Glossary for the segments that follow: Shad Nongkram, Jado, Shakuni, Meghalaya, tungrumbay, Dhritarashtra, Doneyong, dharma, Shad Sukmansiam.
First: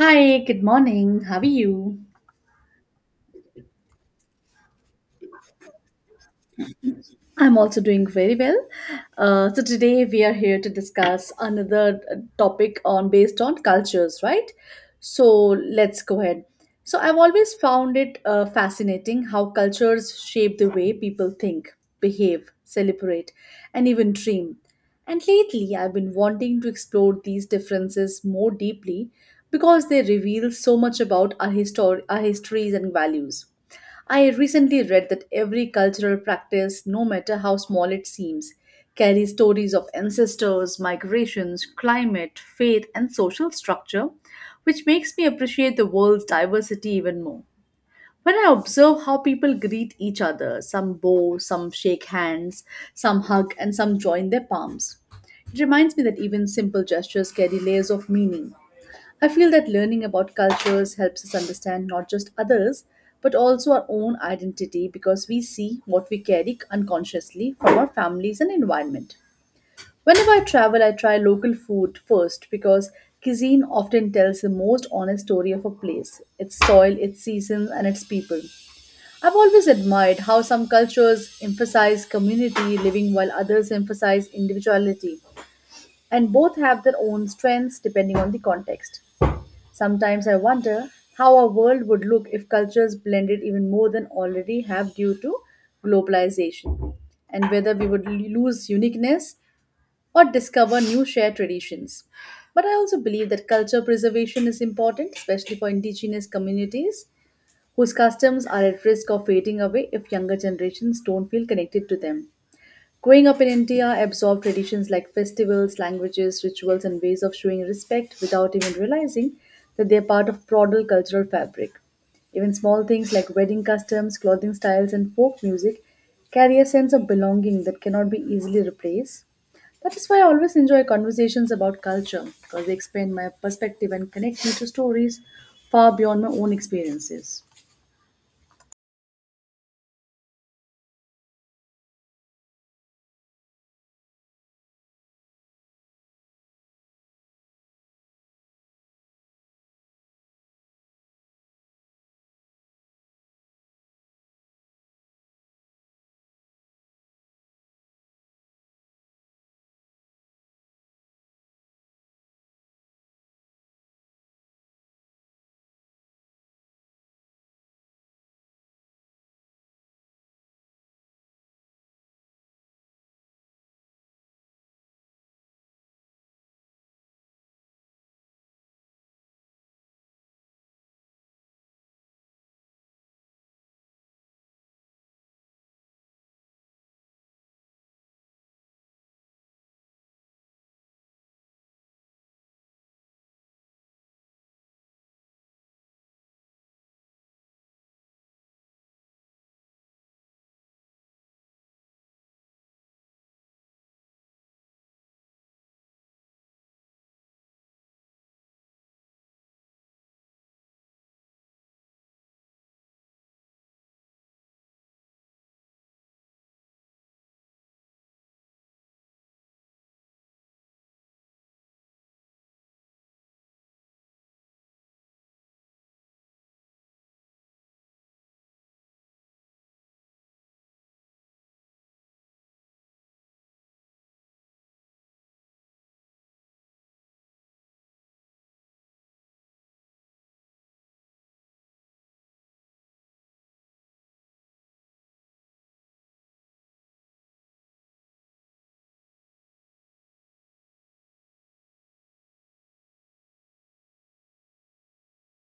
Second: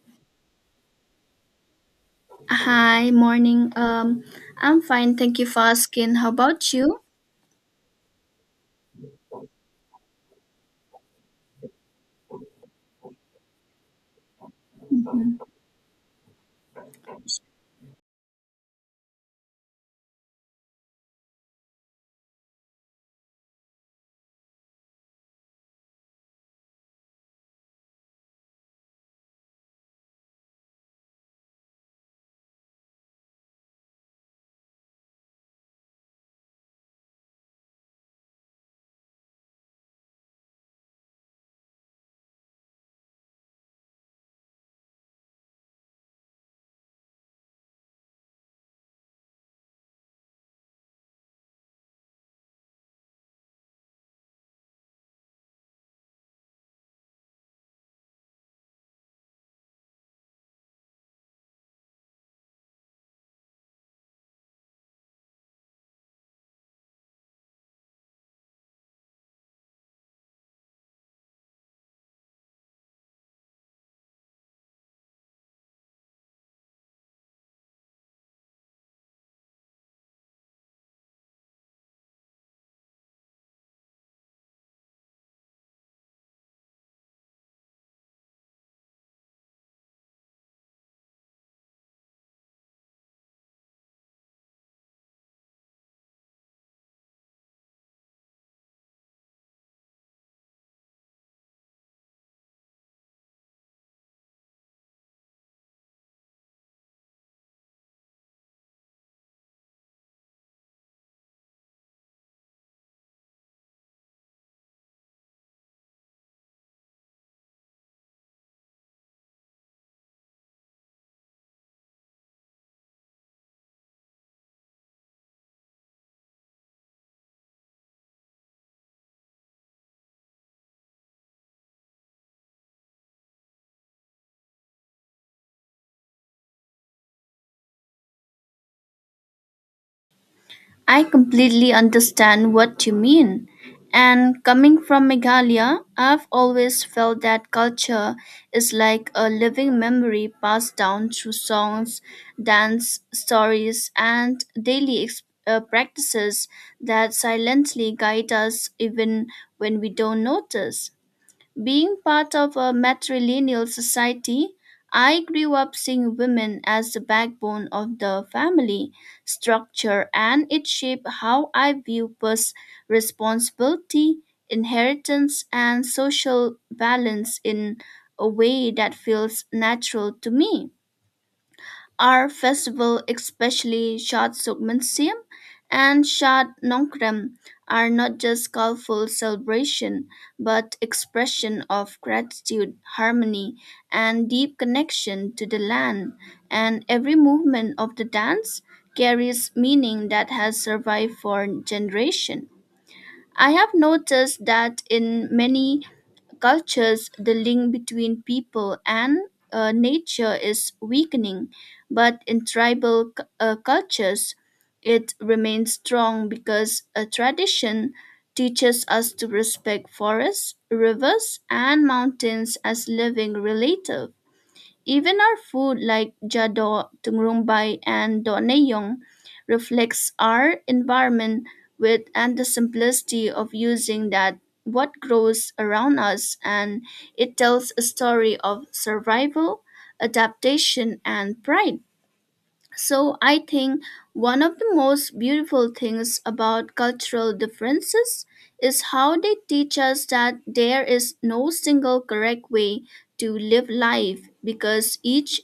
Hi, good morning. How are you? Hi, morning. I'm fine. Thank you for asking. How about you? I'm also doing very well. So today we are here to discuss another topic on based on cultures, right? So let's go ahead. So I've always found it fascinating how cultures shape the way people think, behave, celebrate, and even dream. And lately, I've been wanting to explore these differences more deeply because they reveal so much about our histories and values. I recently read that every cultural practice, no matter how small it seems, carries stories of ancestors, migrations, climate, faith, and social structure, which makes me appreciate the world's diversity even more. When I observe how people greet each other, some bow, some shake hands, some hug, and some join their palms, it reminds me that even simple gestures carry layers of meaning. I feel that learning about cultures helps us understand not just others, but also our own identity because we see what we carry unconsciously from our families and environment. Whenever I travel, I try local food first because cuisine often tells the most honest story of a place, its soil, its seasons, and its people. I've always admired how some cultures emphasize community living while others emphasize individuality, and both have their own strengths depending on the context. Sometimes I wonder how our world would look if cultures blended even more than already have due to globalization, and whether we would lose uniqueness or discover new shared traditions. But I also believe that culture preservation is important, especially for indigenous communities whose customs are at risk of fading away if younger generations don't feel connected to them. Growing up in India, I absorbed traditions like festivals, languages, rituals, and ways of showing respect without even realizing that they're part of broader cultural fabric. Even small things like wedding customs, clothing styles, and folk music carry a sense of belonging that cannot be easily replaced. That is why I always enjoy conversations about culture because they expand my perspective and connect me to stories far beyond my own experiences. I completely understand what you mean. And coming from Meghalaya, I've always felt that culture is like a living memory passed down through songs, dance, stories, and daily practices that silently guide us even when we don't notice. Being part of a matrilineal society, I grew up seeing women as the backbone of the family structure, and it shaped how I view responsibility, inheritance, and social balance in a way that feels natural to me. Our festival, especially Shad Sukmansiam and Shad Nongkram, are not just colorful celebration, but expression of gratitude, harmony, and deep connection to the land. And every movement of the dance carries meaning that has survived for generation. I have noticed that in many cultures, the link between people and nature is weakening, but in tribal cultures, it remains strong because a tradition teaches us to respect forests, rivers, and mountains as living relatives. Even our food like Jado, tungrumbay and Doneyong reflects our environment with and the simplicity of using that what grows around us and it tells a story of survival, adaptation and pride. So I think one of the most beautiful things about cultural differences is how they teach us that there is no single correct way to live life because each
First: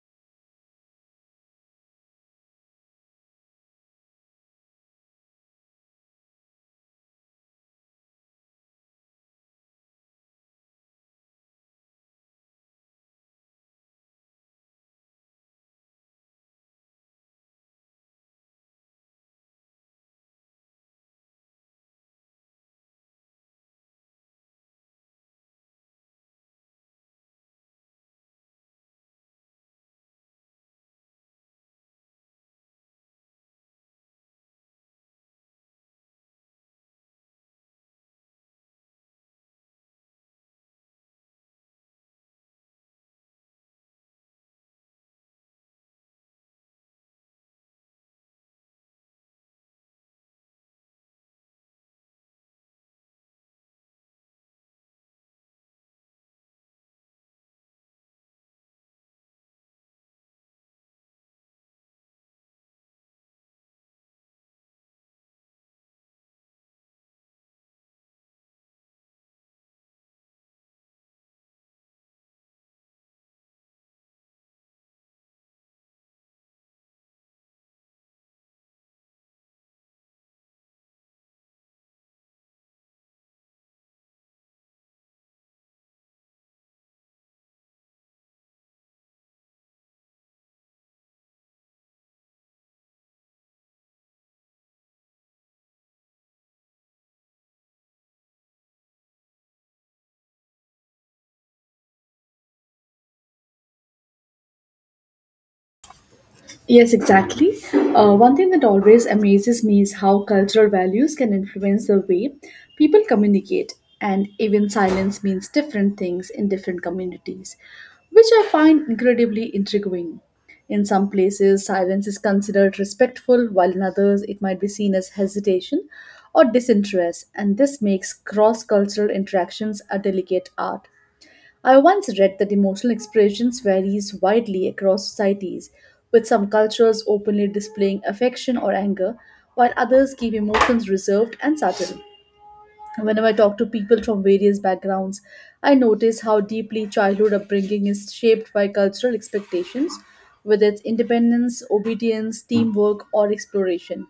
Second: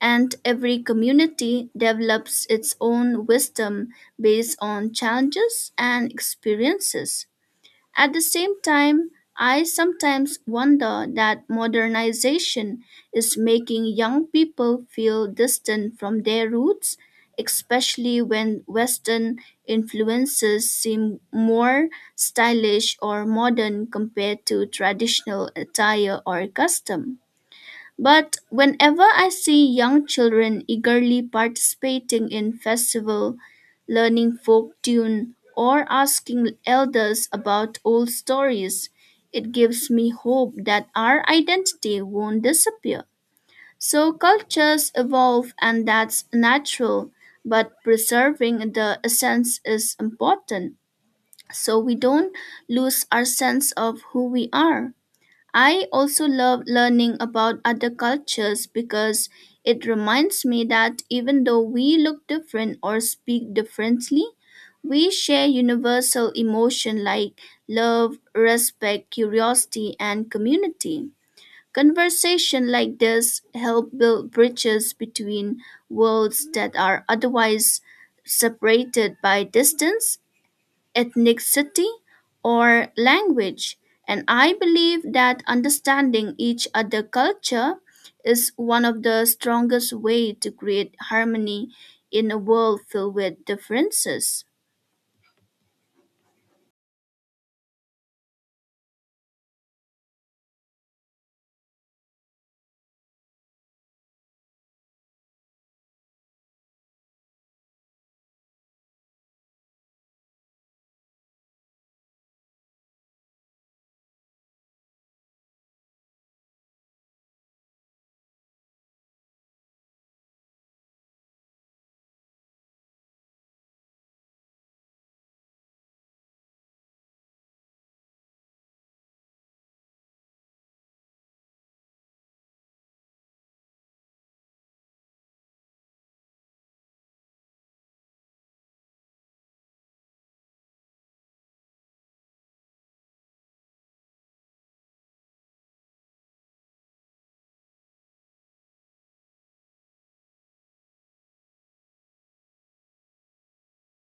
and every community develops its own wisdom based on challenges and experiences. At the same time, I sometimes wonder that modernization is making young people feel distant from their roots, especially when Western influences seem more stylish or modern compared to traditional attire or custom. But whenever I see young children eagerly participating in festival, learning folk tune, or asking elders about old stories, it gives me hope that our identity won't disappear. So cultures evolve and that's natural, but preserving the essence is important so we don't lose our sense of who we are. I also love learning about other cultures because it reminds me that even though we look different or speak differently, we share universal emotion like love, respect, curiosity, and community. Conversation like this help build bridges between worlds that are otherwise separated by distance ethnicity, or language. And I believe that understanding each other culture is one of the strongest way to create harmony in a world filled with differences. Yes, exactly. One thing that always amazes me is how cultural values can influence the way people communicate, and even silence means different things in different communities, which I find incredibly intriguing. In some places, silence is considered respectful, while in others, it might be seen as hesitation or disinterest, and this makes cross cultural interactions a delicate art. I once read that emotional expressions varies widely across societies, with some cultures openly displaying affection or anger, while others keep emotions reserved and subtle. Whenever I talk to people from various backgrounds, I notice how deeply childhood upbringing is shaped by cultural expectations, whether it's independence, obedience, teamwork, or exploration.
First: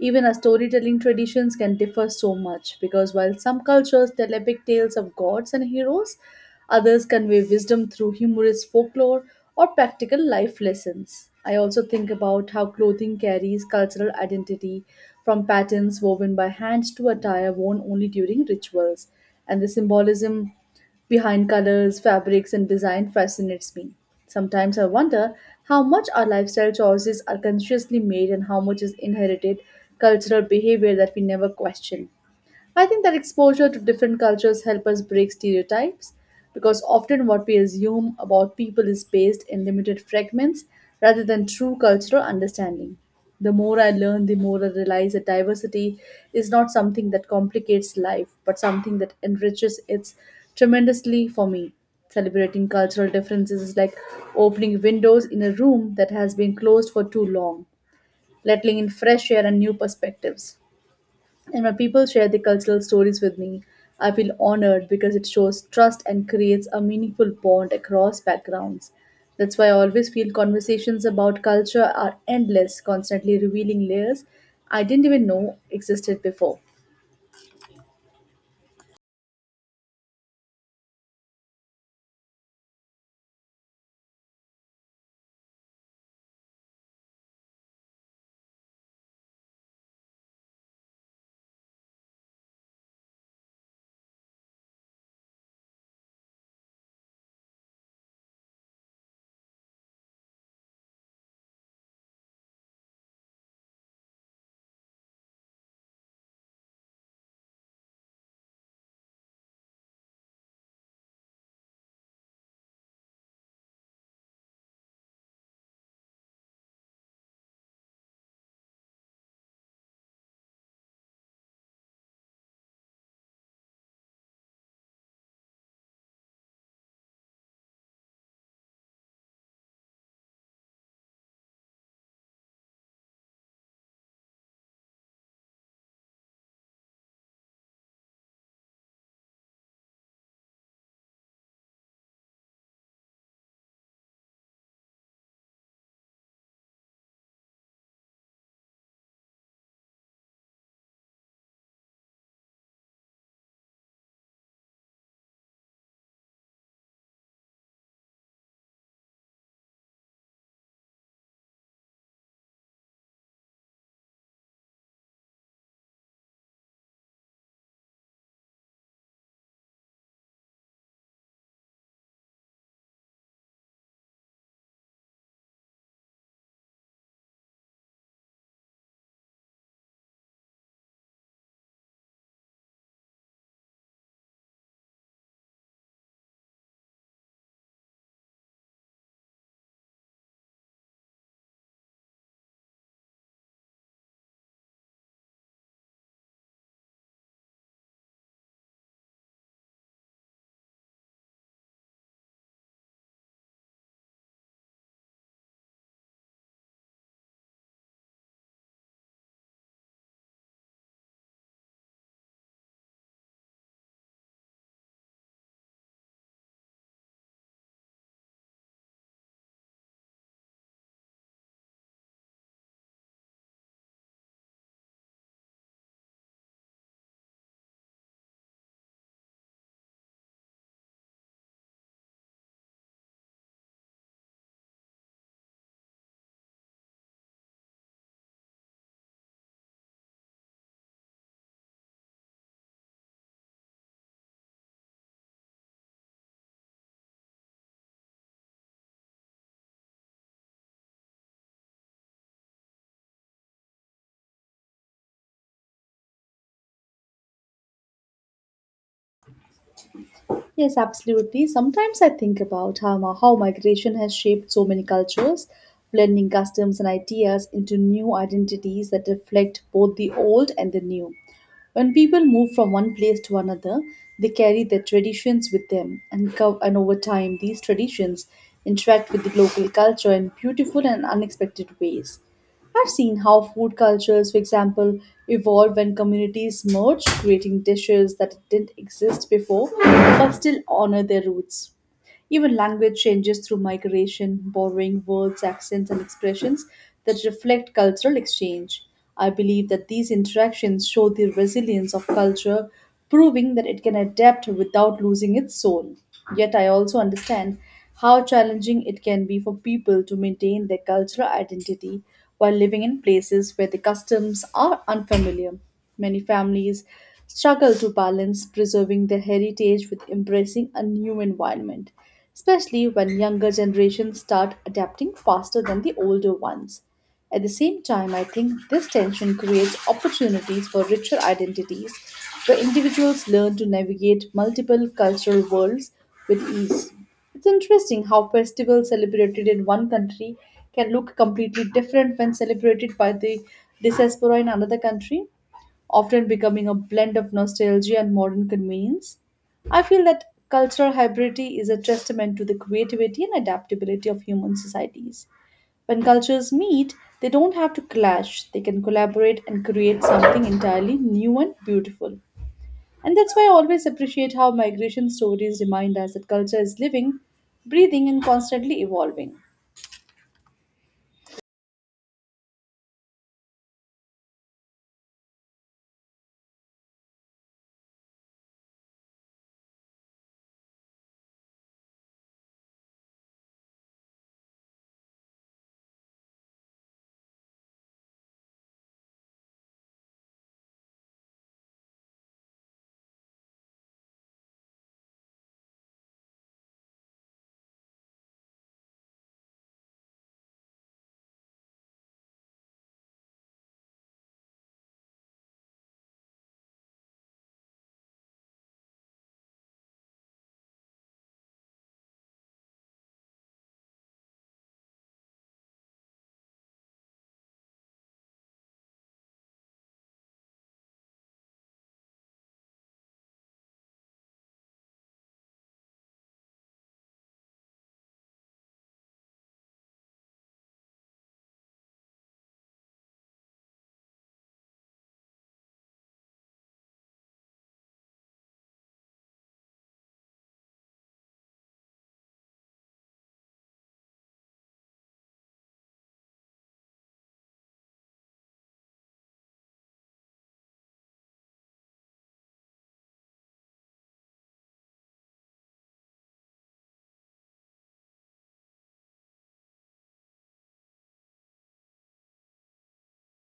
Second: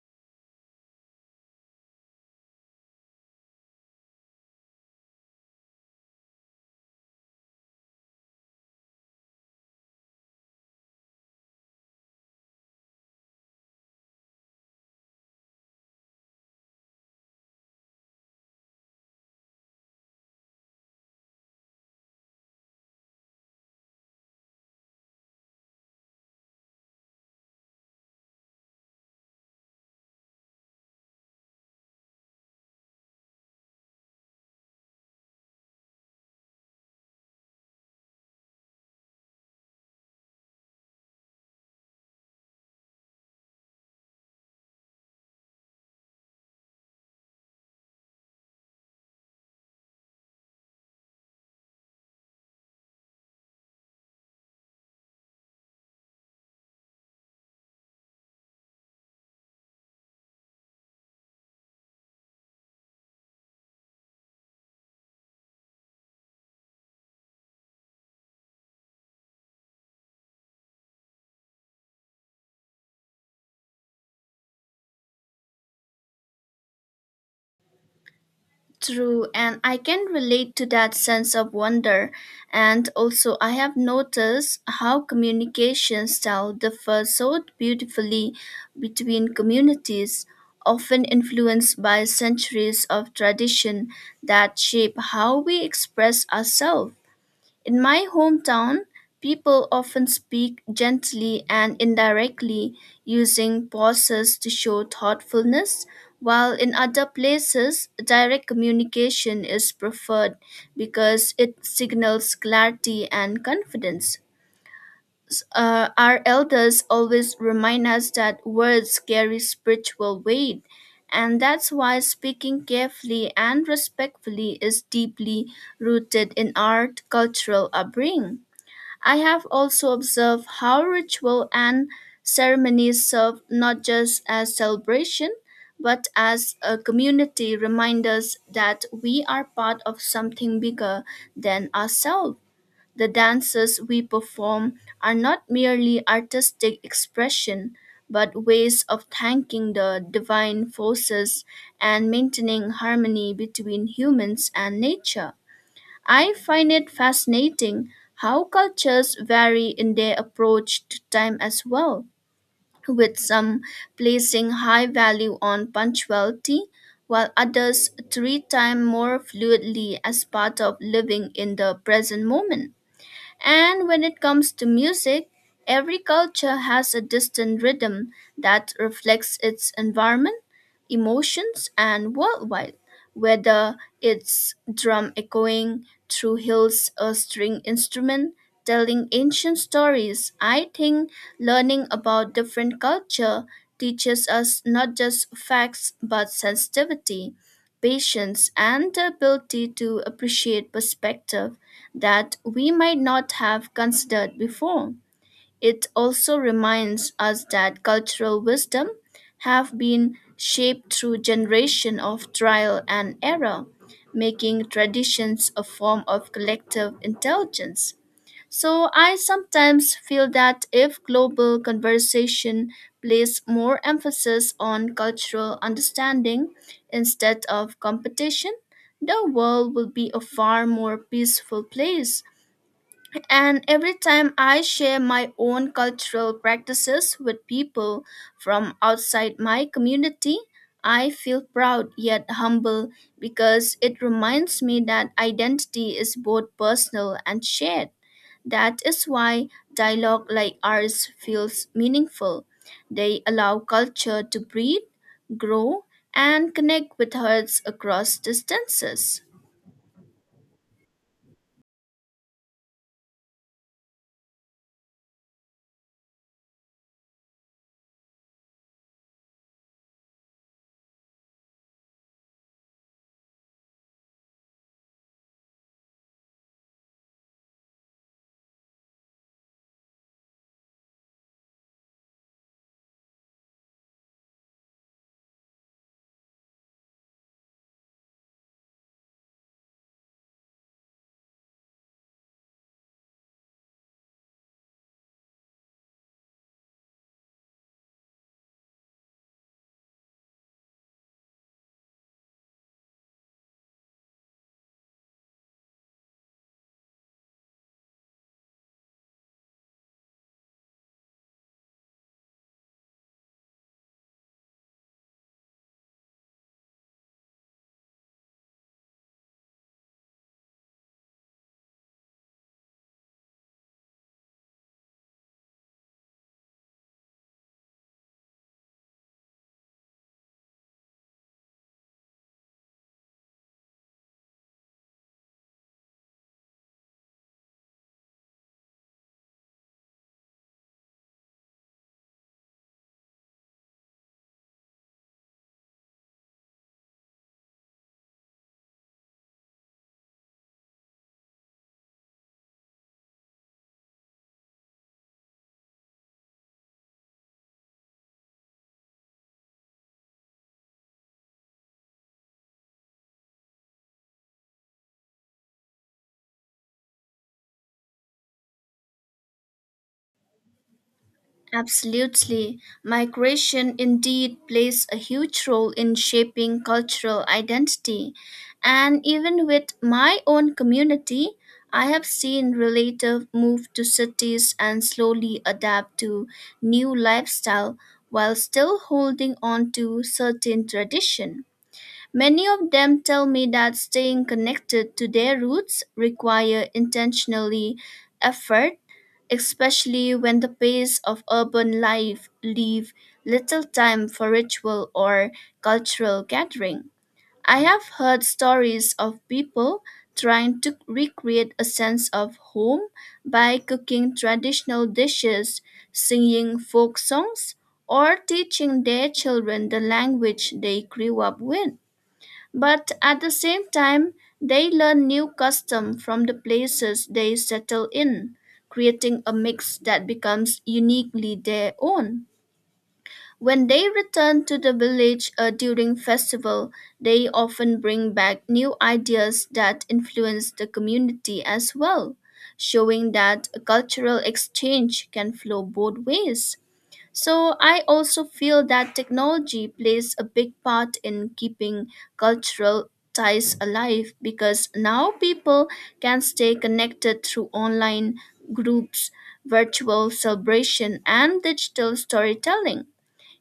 Even our storytelling traditions can differ so much because while some cultures tell epic tales of gods and heroes, others convey wisdom through humorous folklore or practical life lessons. I also think about how clothing carries cultural identity, from patterns woven by hand to attire worn only during rituals, and the symbolism behind colors, fabrics, and design fascinates me. Sometimes I wonder how much our lifestyle choices are consciously made and how much is inherited cultural behavior that we never question. I think that exposure to different cultures help us break stereotypes because often what we assume about people is based in limited fragments rather than true cultural understanding. The more I learn, the more I realize that diversity is not something that complicates life, but something that enriches it tremendously for me. Celebrating cultural differences is like opening windows in a room that has been closed for too long, letting in fresh air and new perspectives. And when people share their cultural stories with me, I feel honored because it shows trust and creates a meaningful bond across backgrounds. That's why I always feel conversations about culture are endless, constantly revealing layers I didn't even know existed before. True, and I can relate to that sense of wonder. And also, I have noticed how communication style differs so beautifully between communities, often influenced by centuries of tradition that shape how we express ourselves. In my hometown, people often speak gently and indirectly using pauses to show thoughtfulness, while in other places, direct communication is preferred because it signals clarity and confidence. Our elders always remind us that words carry spiritual weight, and that's why speaking carefully and respectfully is deeply rooted in our cultural upbringing. I have also observed how ritual and ceremonies serve not just as celebration, but as a community reminders that we are part of something bigger than ourselves. The dances we perform are not merely artistic expression, but ways of thanking the divine forces and maintaining harmony between humans and nature. I find it fascinating how cultures vary in their approach to time as well, with some placing high value on punctuality, while others treat time more fluidly as part of living in the present moment. And when it comes to music, every culture has a distinct rhythm that reflects its environment, emotions, and worldwide, whether it's drum echoing through hills or string instrument telling ancient stories. I think learning about different culture teaches us not just facts but sensitivity, patience, and the ability to appreciate perspective that we might not have considered before. It also reminds us that cultural wisdom have been shaped through generation of trial and error, making traditions a form of collective intelligence. So I sometimes feel that if global conversation place more emphasis on cultural understanding instead of competition, the world will be a far more peaceful place and every time I share my own cultural practices with people from outside my community, I feel proud yet humble because it reminds me that identity is both personal and shared. That is why dialogue like ours feels meaningful. They allow culture to breathe, grow, and connect with hearts across distances. Yes, absolutely. Sometimes I think about how migration has shaped so many cultures, blending customs and ideas into new identities that reflect both the old and the new. When people move from one place to another, they carry their traditions with them, and over time, these traditions interact with the local culture in beautiful and unexpected ways. I've seen how food cultures, for example, evolve when communities merge, creating dishes that didn't exist before but still honor their roots. Even language changes through migration, borrowing words, accents, and expressions that reflect cultural exchange. I believe that these interactions show the resilience of culture, proving that it can adapt without losing its soul. Yet, I also understand how challenging it can be for people to maintain their cultural identity while living in places where the customs are unfamiliar. Many families struggle to balance preserving their heritage with embracing a new environment, especially when younger generations start adapting faster than the older ones. At the same time, I think this tension creates opportunities for richer identities where individuals learn to navigate multiple cultural worlds with ease. It's interesting how festivals celebrated in one country can look completely different when celebrated by the diaspora in another country, often becoming a blend of nostalgia and modern convenience. I feel that cultural hybridity is a testament to the creativity and adaptability of human societies. When cultures meet, they don't have to clash, they can collaborate and create something entirely new and beautiful. And that's why I always appreciate how migration stories remind us that culture is living, breathing, and constantly evolving. Absolutely. Migration indeed plays a huge role in shaping cultural identity. And even with my own community, I have seen relatives move to cities and slowly adapt to new lifestyle while still holding on to certain tradition. Many of them tell me that staying connected to their roots require intentionally effort especially when the pace of urban life leave little time for ritual or cultural gathering. I have heard stories of people trying to recreate a sense of home by cooking traditional dishes, singing folk songs, or teaching their children the language they grew up with. But at the same time, they learn new custom from the places they settle in, creating a mix that becomes uniquely their own. When they return to the village during festival, they often bring back new ideas that influence the community as well, showing that a cultural exchange can flow both ways. So I also feel that technology plays a big part in keeping cultural ties alive because now people can stay connected through online groups, virtual celebration, and digital storytelling.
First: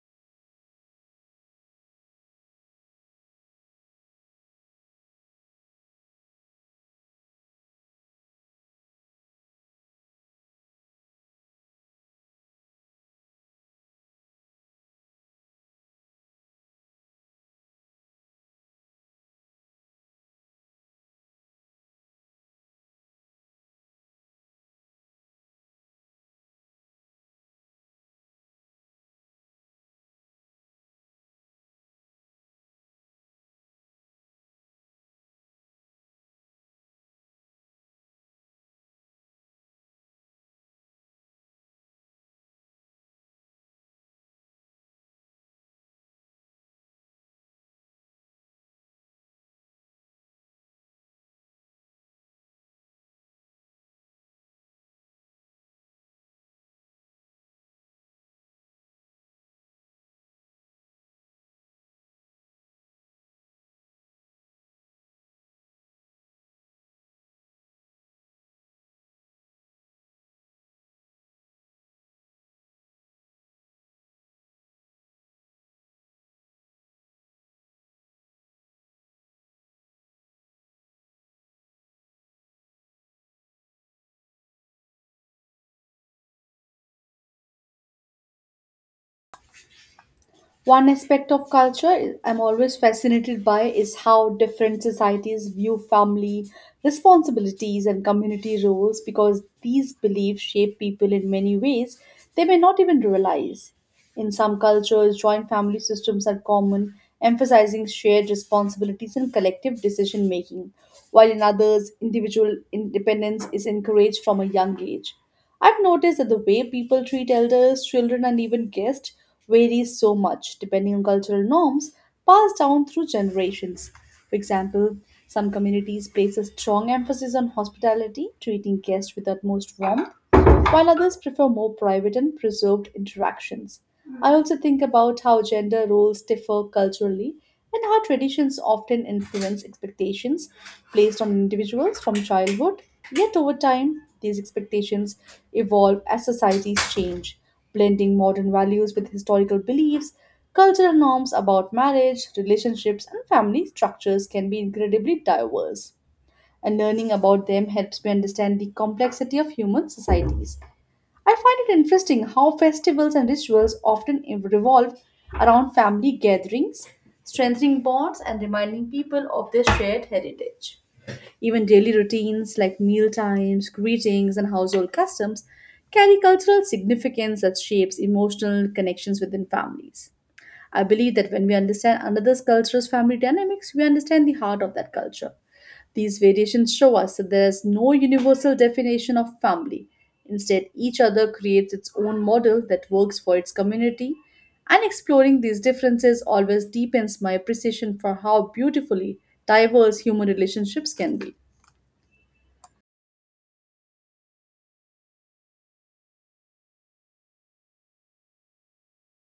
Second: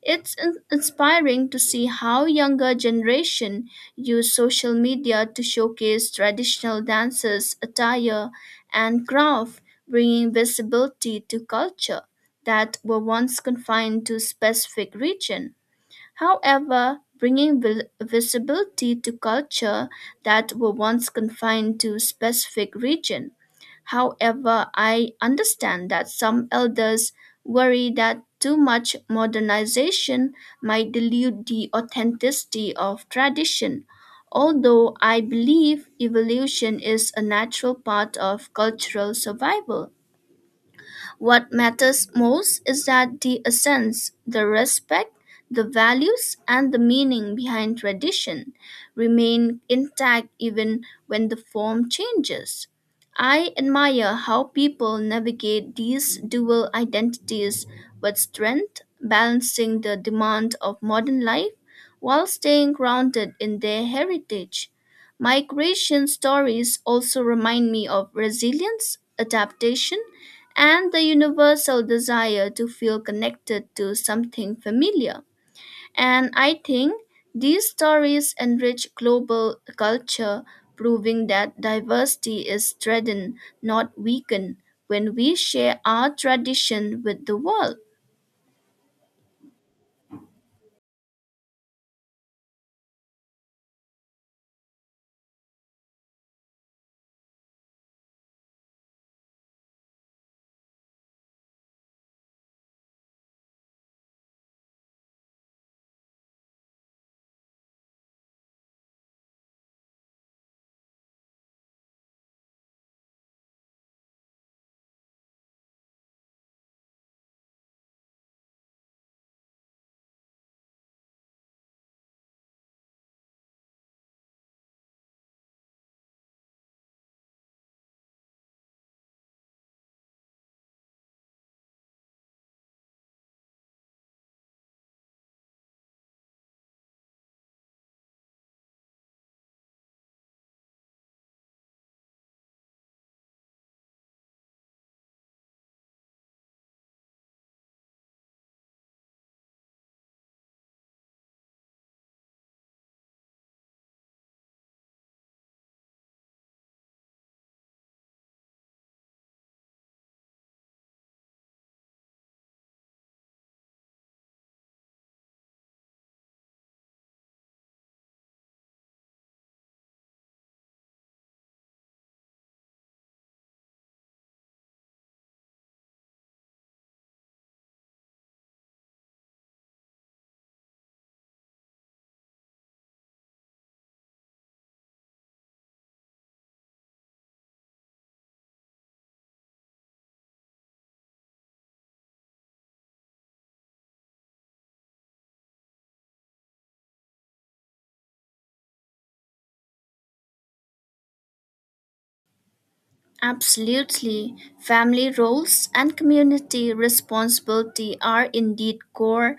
It's inspiring to see how younger generation use social media to showcase traditional dances, attire, and craft, bringing visibility to culture that were once confined to specific region. However, bringing visibility to culture that were once confined to specific region. However, I understand that some elders worry that too much modernization might dilute the authenticity of tradition. Although I believe evolution is a natural part of cultural survival. What matters most is that the essence, the respect, the values, and the meaning behind tradition remain intact even when the form changes. I admire how people navigate these dual identities with strength, balancing the demand of modern life while staying grounded in their heritage. Migration stories also remind me of resilience, adaptation, and the universal desire to feel connected to something familiar. And I think these stories enrich global culture, proving that diversity is strengthened, not weakened, when we share our tradition with the world. One aspect of culture I'm always fascinated by is how different societies view family responsibilities and community roles because these beliefs shape people in many ways they may not even realize. In some cultures, joint family systems are common, emphasizing shared responsibilities and collective decision making, while in others, individual independence is encouraged from a young age. I've noticed that the way people treat elders, children, and even guests varies so much depending on cultural norms passed down through generations. For example, some communities place a strong emphasis on hospitality, treating guests with utmost warmth, while others prefer more private and preserved interactions. I also think about how gender roles differ culturally and how traditions often influence expectations placed on individuals from childhood. Yet over time, these expectations evolve as societies change, blending modern values with historical beliefs. Cultural norms about marriage, relationships, and family structures can be incredibly diverse and learning about them helps me understand the complexity of human societies. I find it interesting how festivals and rituals often revolve around family gatherings, strengthening bonds and reminding people of their shared heritage. Even daily routines like meal times, greetings, and household customs carry cultural significance that shapes emotional connections within families. I believe that when we understand another culture's family dynamics, we understand the heart of that culture. These variations show us that there is no universal definition of family. Instead, each other creates its own model that works for its community, and exploring these differences always deepens my appreciation for how beautifully diverse human relationships can be. Absolutely. Family roles and community responsibility are indeed core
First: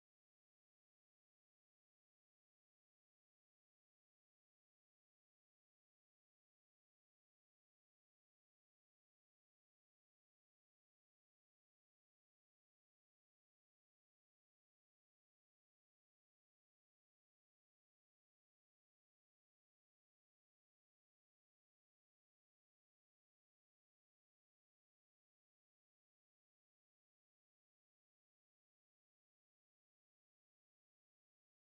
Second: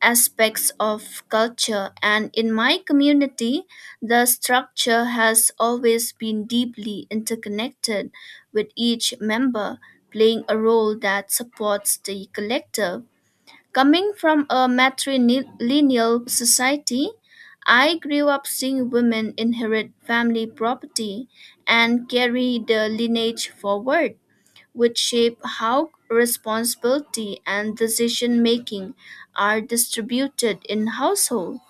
aspects of culture, and in my community, the structure has always been deeply interconnected, with each member playing a role that supports the collective. Coming from a matrilineal society, I grew up seeing women inherit family property and carry the lineage forward, which shape how responsibility and decision making are distributed in household.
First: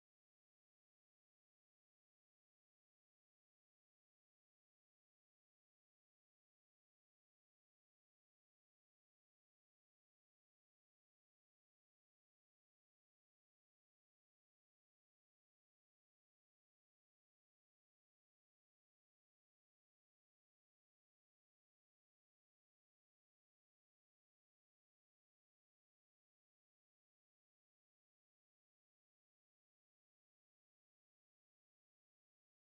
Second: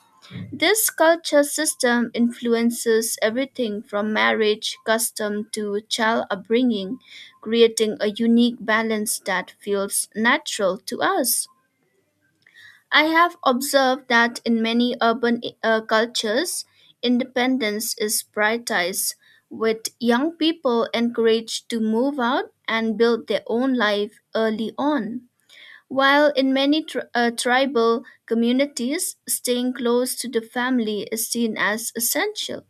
This culture system influences everything from marriage custom to child upbringing, creating a unique balance that feels natural to us. I have observed that in many urban cultures, independence is prioritized, with young people encouraged to move out and build their own life early on. While in many tribal communities, staying close to the family is seen as essential.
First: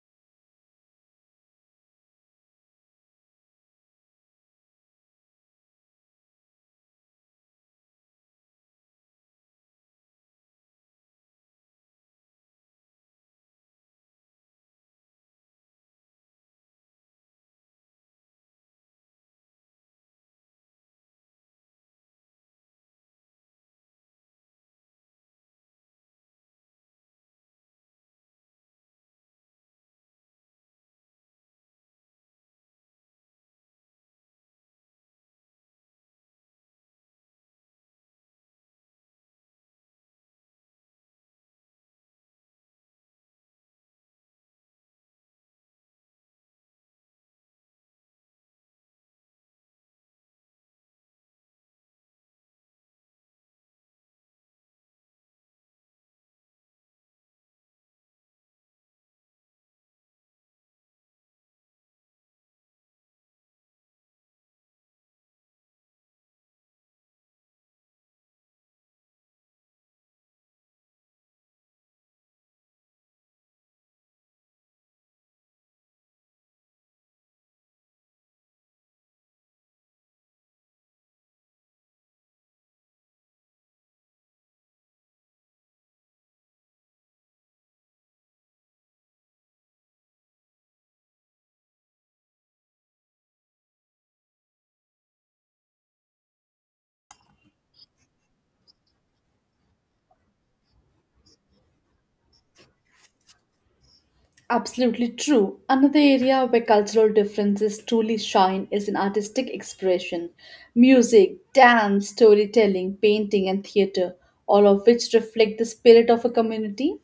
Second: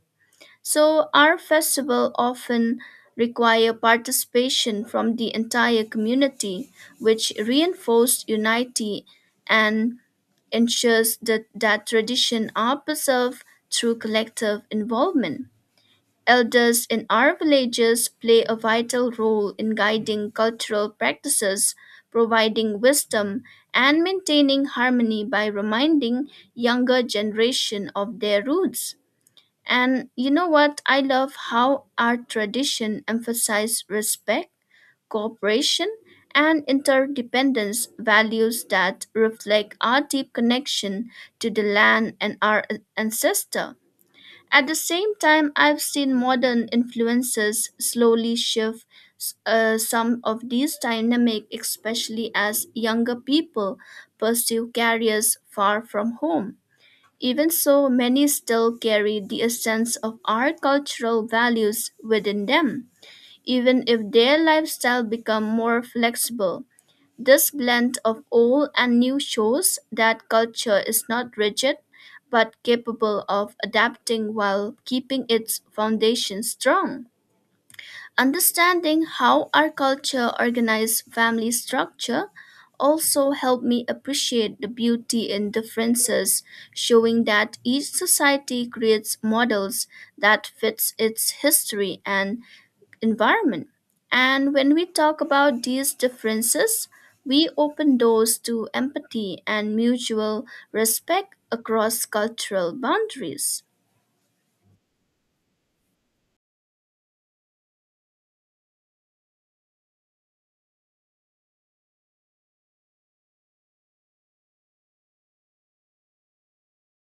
So, our festival often require participation from the entire community, which reinforced unity and ensures that traditions are preserved through collective involvement. Elders in our villages play a vital role in guiding cultural practices, providing wisdom, and maintaining harmony by reminding younger generation of their roots. And you know what? I love how our tradition emphasizes respect, cooperation, and interdependence values that reflect our deep connection to the land and our ancestor. At the same time, I've seen modern influences slowly shift some of these dynamic, especially as younger people pursue careers far from home. Even so, many still carry the essence of our cultural values within them, even if their lifestyle become more flexible. This blend of old and new shows that culture is not rigid but capable of adapting while keeping its foundation strong. Understanding how our culture organized family structure also helped me appreciate the beauty in differences, showing that each society creates models that fits its history and environment. And when we talk about these differences, we open doors to empathy and mutual respect across cultural boundaries. Absolutely true. Another area where cultural differences truly shine is in artistic expression. Music, dance, storytelling, painting, and theatre, all of which reflect the spirit of a community.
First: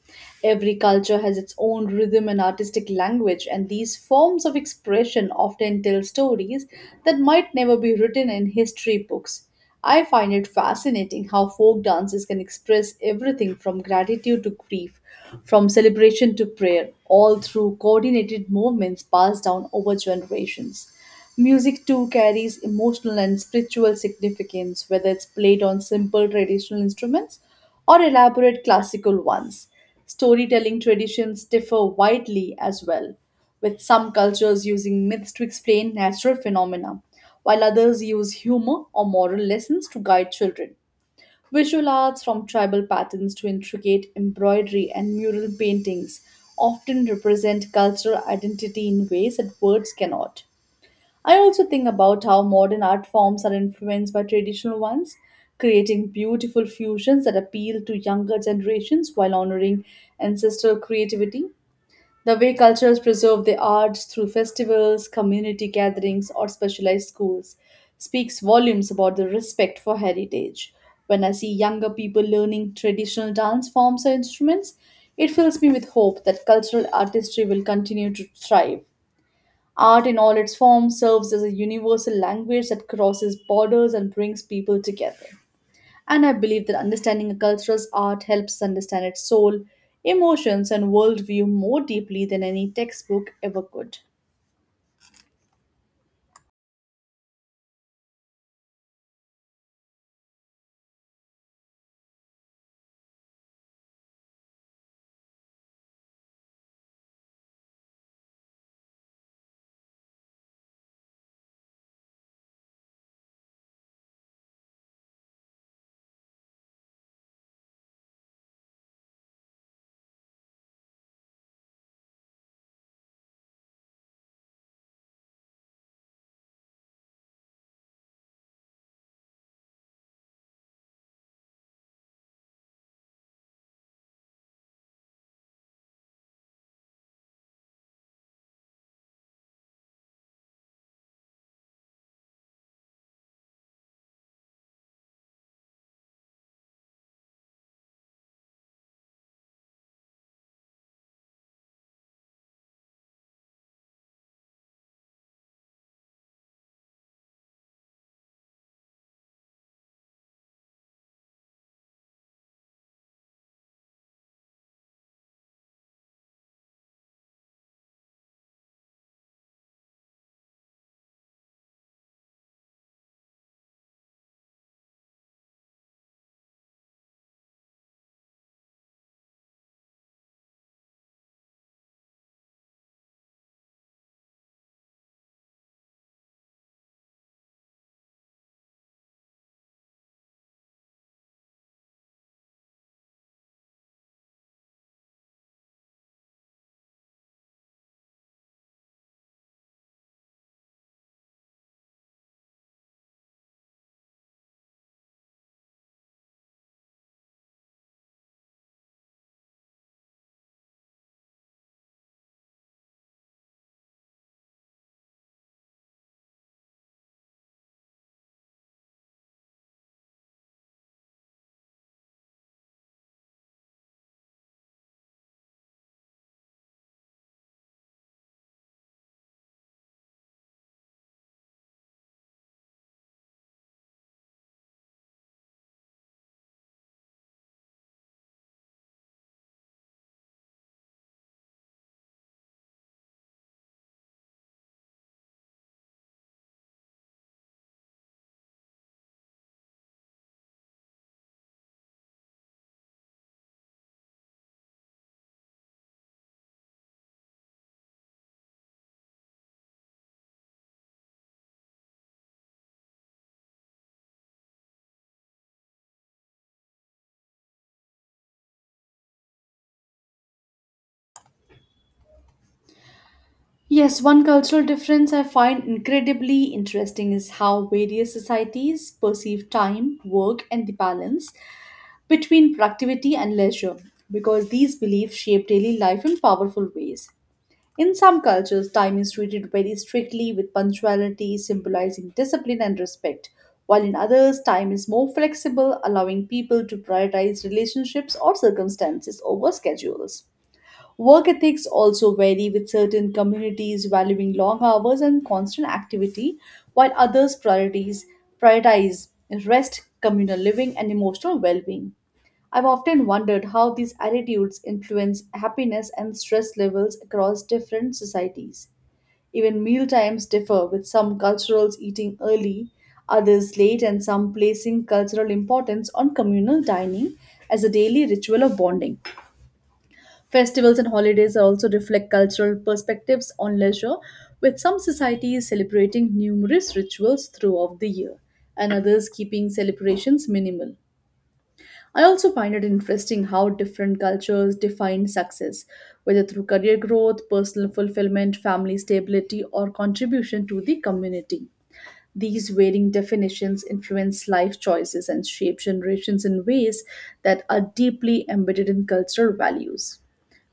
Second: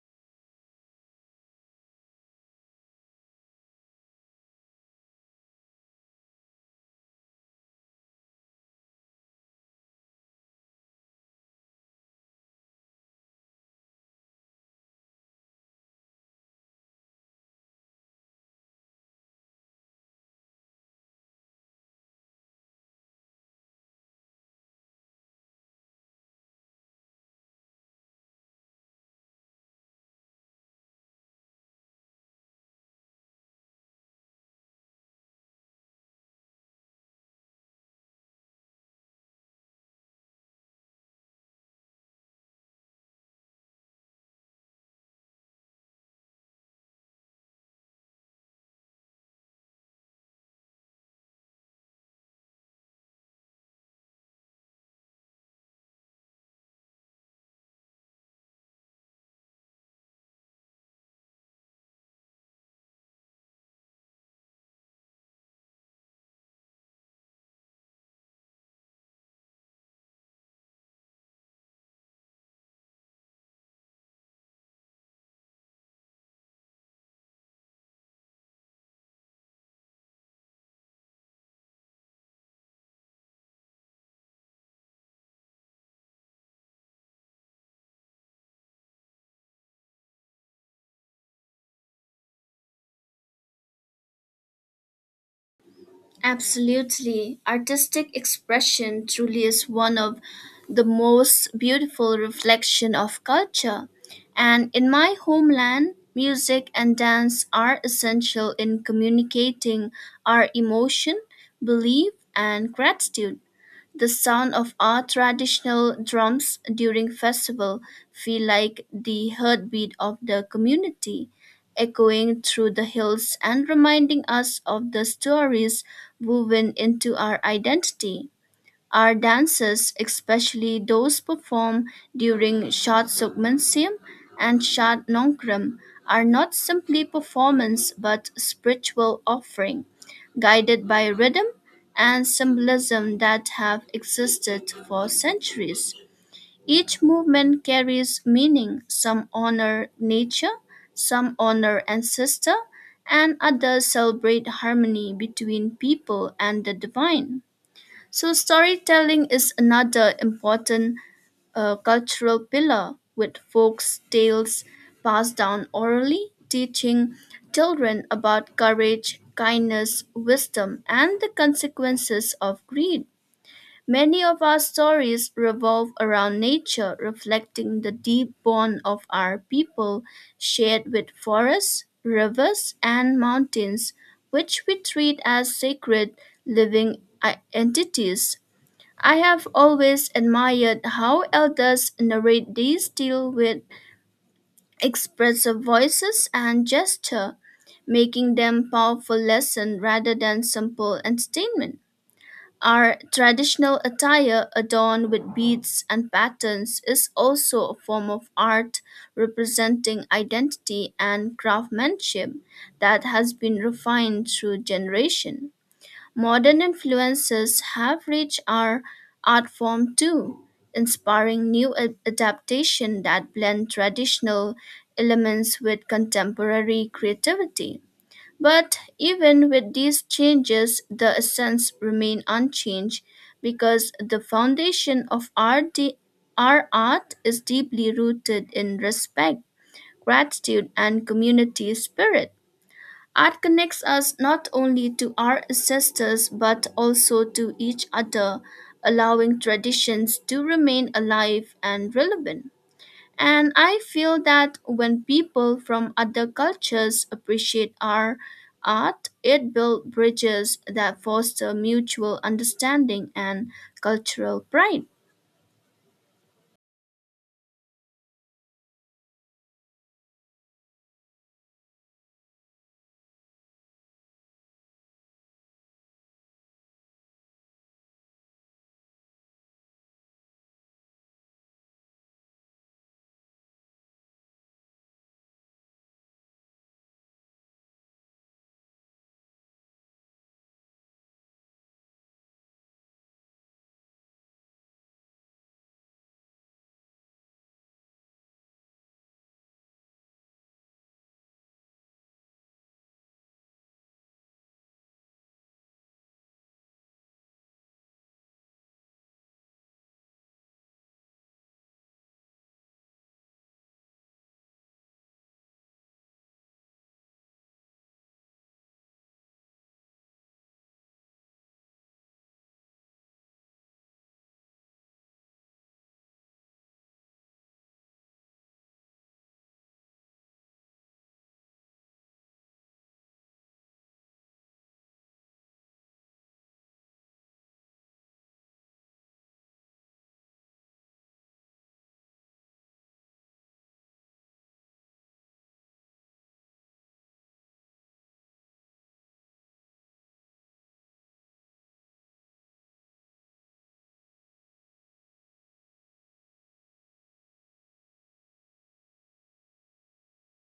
Every culture has its own rhythm and artistic language, and these forms of expression often tell stories that might never be written in history books. I find it fascinating how folk dances can express everything from gratitude to grief, from celebration to prayer, all through coordinated movements passed down over generations. Music too carries emotional and spiritual significance, whether it's played on simple traditional instruments or elaborate classical ones. Storytelling traditions differ widely as well, with some cultures using myths to explain natural phenomena, while others use humor or moral lessons to guide children. Visual arts, from tribal patterns to intricate embroidery and mural paintings, often represent cultural identity in ways that words cannot. I also think about how modern art forms are influenced by traditional ones, creating beautiful fusions that appeal to younger generations while honoring ancestral creativity. The way cultures preserve their arts through festivals, community gatherings, or specialized schools speaks volumes about the respect for heritage. When I see younger people learning traditional dance forms or instruments, it fills me with hope that cultural artistry will continue to thrive. Art in all its forms serves as a universal language that crosses borders and brings people together. And I believe that understanding a cultural's art helps us understand its soul, emotions, and worldview more deeply than any textbook ever could. Absolutely. Artistic expression truly is one of the most beautiful reflection of culture. And in my homeland, music and dance are essential in communicating our emotion, belief, and gratitude. The sound of our traditional drums during festival feel like the heartbeat of the community, echoing through the hills and reminding us of the stories woven into our identity. Our dances, especially those performed during Shad Sukmansiam and Shad Nongkram, are not simply performance but spiritual offering, guided by rhythm and symbolism that have existed for centuries. Each movement carries meaning. Some honor nature, some honor ancestor, and others celebrate harmony between people and the divine. So, storytelling is another important cultural pillar with folk tales passed down orally, teaching children about courage, kindness, wisdom, and the consequences of greed. Many of our stories revolve around nature, reflecting the deep bond of our people, shared with forests, rivers, and mountains, which we treat as sacred living entities. I have always admired how elders narrate these deal with expressive voices and gesture, making them powerful lessons rather than simple entertainment. Our traditional attire adorned with beads and patterns is also a form of art representing identity and craftsmanship that has been refined through generation. Modern influences have reached our art form too, inspiring new adaptation that blend traditional elements with contemporary creativity. But even with these changes, the essence remain unchanged because the foundation of our our art is deeply rooted in respect, gratitude, and community spirit. Art connects us not only to our ancestors but also to each other, allowing traditions to remain alive and relevant. And I feel that when people from other cultures appreciate our art, it builds bridges that foster mutual understanding and cultural pride. Yes, one cultural difference I find incredibly interesting is how various societies perceive time, work, and the balance between productivity and leisure, because these beliefs shape daily life in powerful ways. In some cultures, time is treated very strictly with punctuality symbolizing discipline and respect, while in others, time is more flexible, allowing people to prioritize relationships or circumstances over schedules. Work ethics also vary, with certain communities valuing long hours and constant activity, while others prioritize rest, communal living, and emotional well being. I've often wondered how these attitudes influence happiness and stress levels across different societies. Even meal times differ, with some cultures eating early, others late, and some placing cultural importance on communal dining as a daily ritual of bonding. Festivals and holidays also reflect cultural perspectives on leisure, with some societies celebrating numerous rituals throughout the year and others keeping celebrations minimal. I also find it interesting how different cultures define success, whether through career growth, personal fulfillment, family stability, or contribution to the community. These varying definitions influence life choices and shape generations in ways that are deeply embedded in cultural values.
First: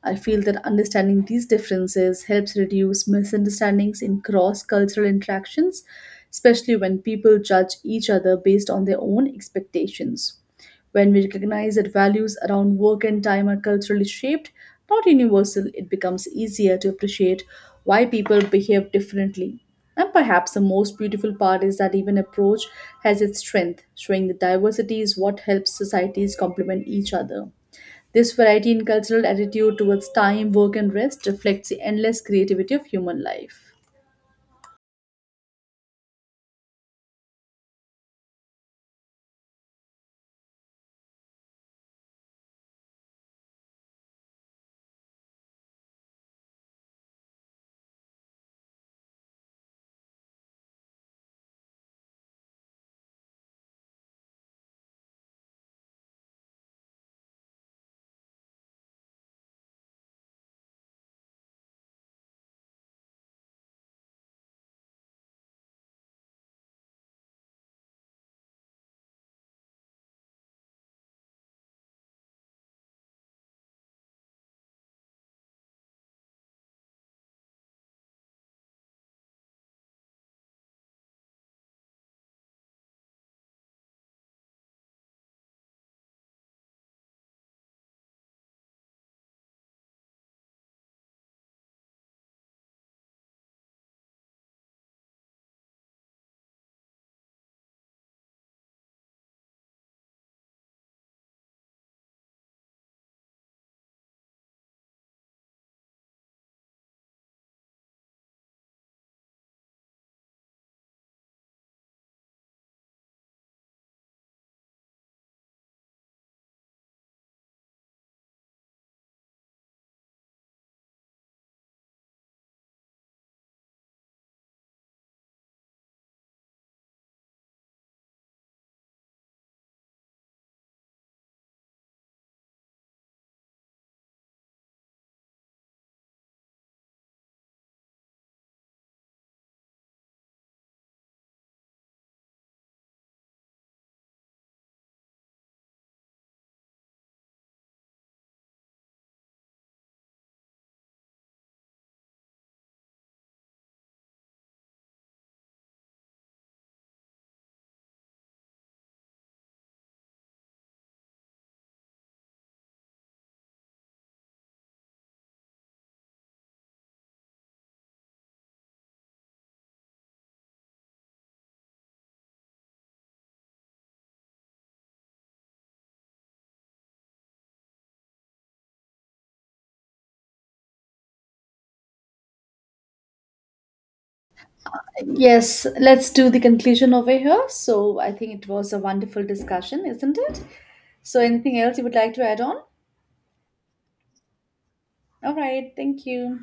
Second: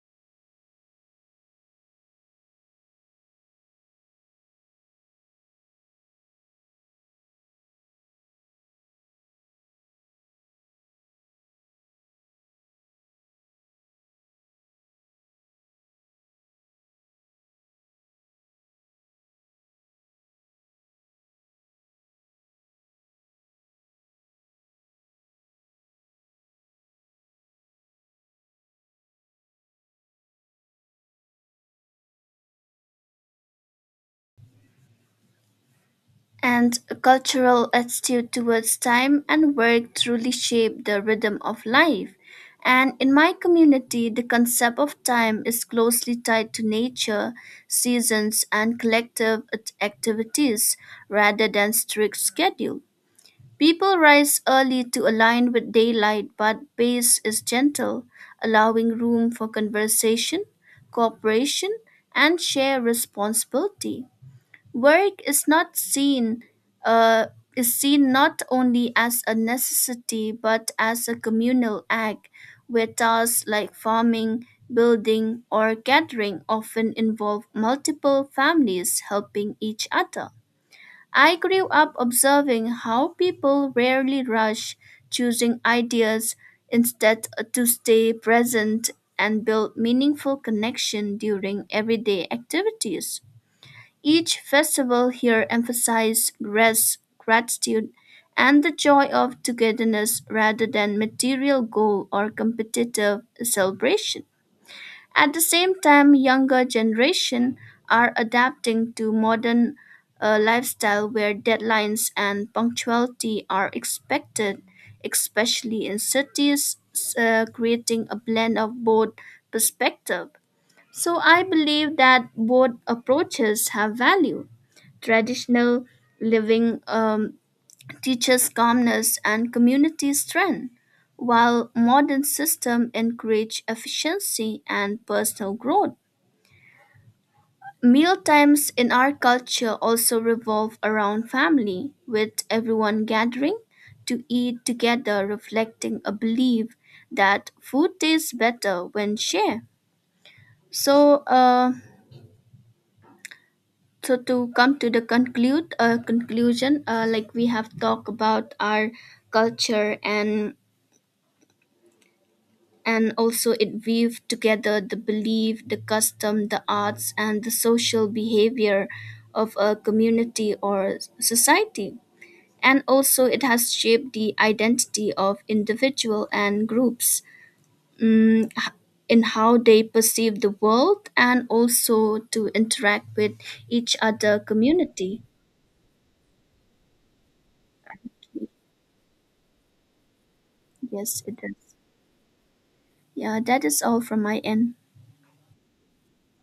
I feel that understanding these differences helps reduce misunderstandings in cross cultural interactions, especially when people judge each other based on their own expectations. When we recognize that values around work and time are culturally shaped, not universal, it becomes easier to appreciate why people behave differently. And perhaps the most beautiful part is that even approach has its strength, showing that diversity is what helps societies complement each other. This variety in cultural attitude towards time, work, and rest reflects the endless creativity of human life. And a cultural attitude towards time and work truly shape the rhythm of life. And in my community, the concept of time is closely tied to nature, seasons, and activities rather than strict schedule. People rise early to align with daylight, but pace is gentle, allowing room for conversation, cooperation, and shared responsibility. Work is not seen uh, is seen not only as a necessity but as a communal act where tasks like farming, building, or gathering often involve multiple families helping each other. I grew up observing how people rarely rush, choosing ideas instead to stay present and build meaningful connection during everyday activities. Each festival here emphasizes grace, gratitude, and the joy of togetherness rather than material goal or competitive celebration. At the same time, younger generation are adapting to modern lifestyle where deadlines and punctuality are expected, especially in cities, creating a blend of both perspective. So I believe that both approaches have value. Traditional living teaches calmness and community strength, while modern system encourage efficiency and personal growth. Mealtimes in our culture also revolve around family, with everyone gathering to eat together, reflecting a belief that food tastes better when shared. So, uh, so to come to the conclude conclusion like we have talked about our culture and also it weave together the belief the custom the arts and the social behavior of a community or society and also it has shaped the identity of individual and groups mm, h- in how they perceive the world and also to interact with each other community. Yes, let's do the conclusion over here. So I think it was a wonderful discussion, isn't it? So Yes, it anything does. else you would like to add on? Yeah, that is all from my end. All right, thank you.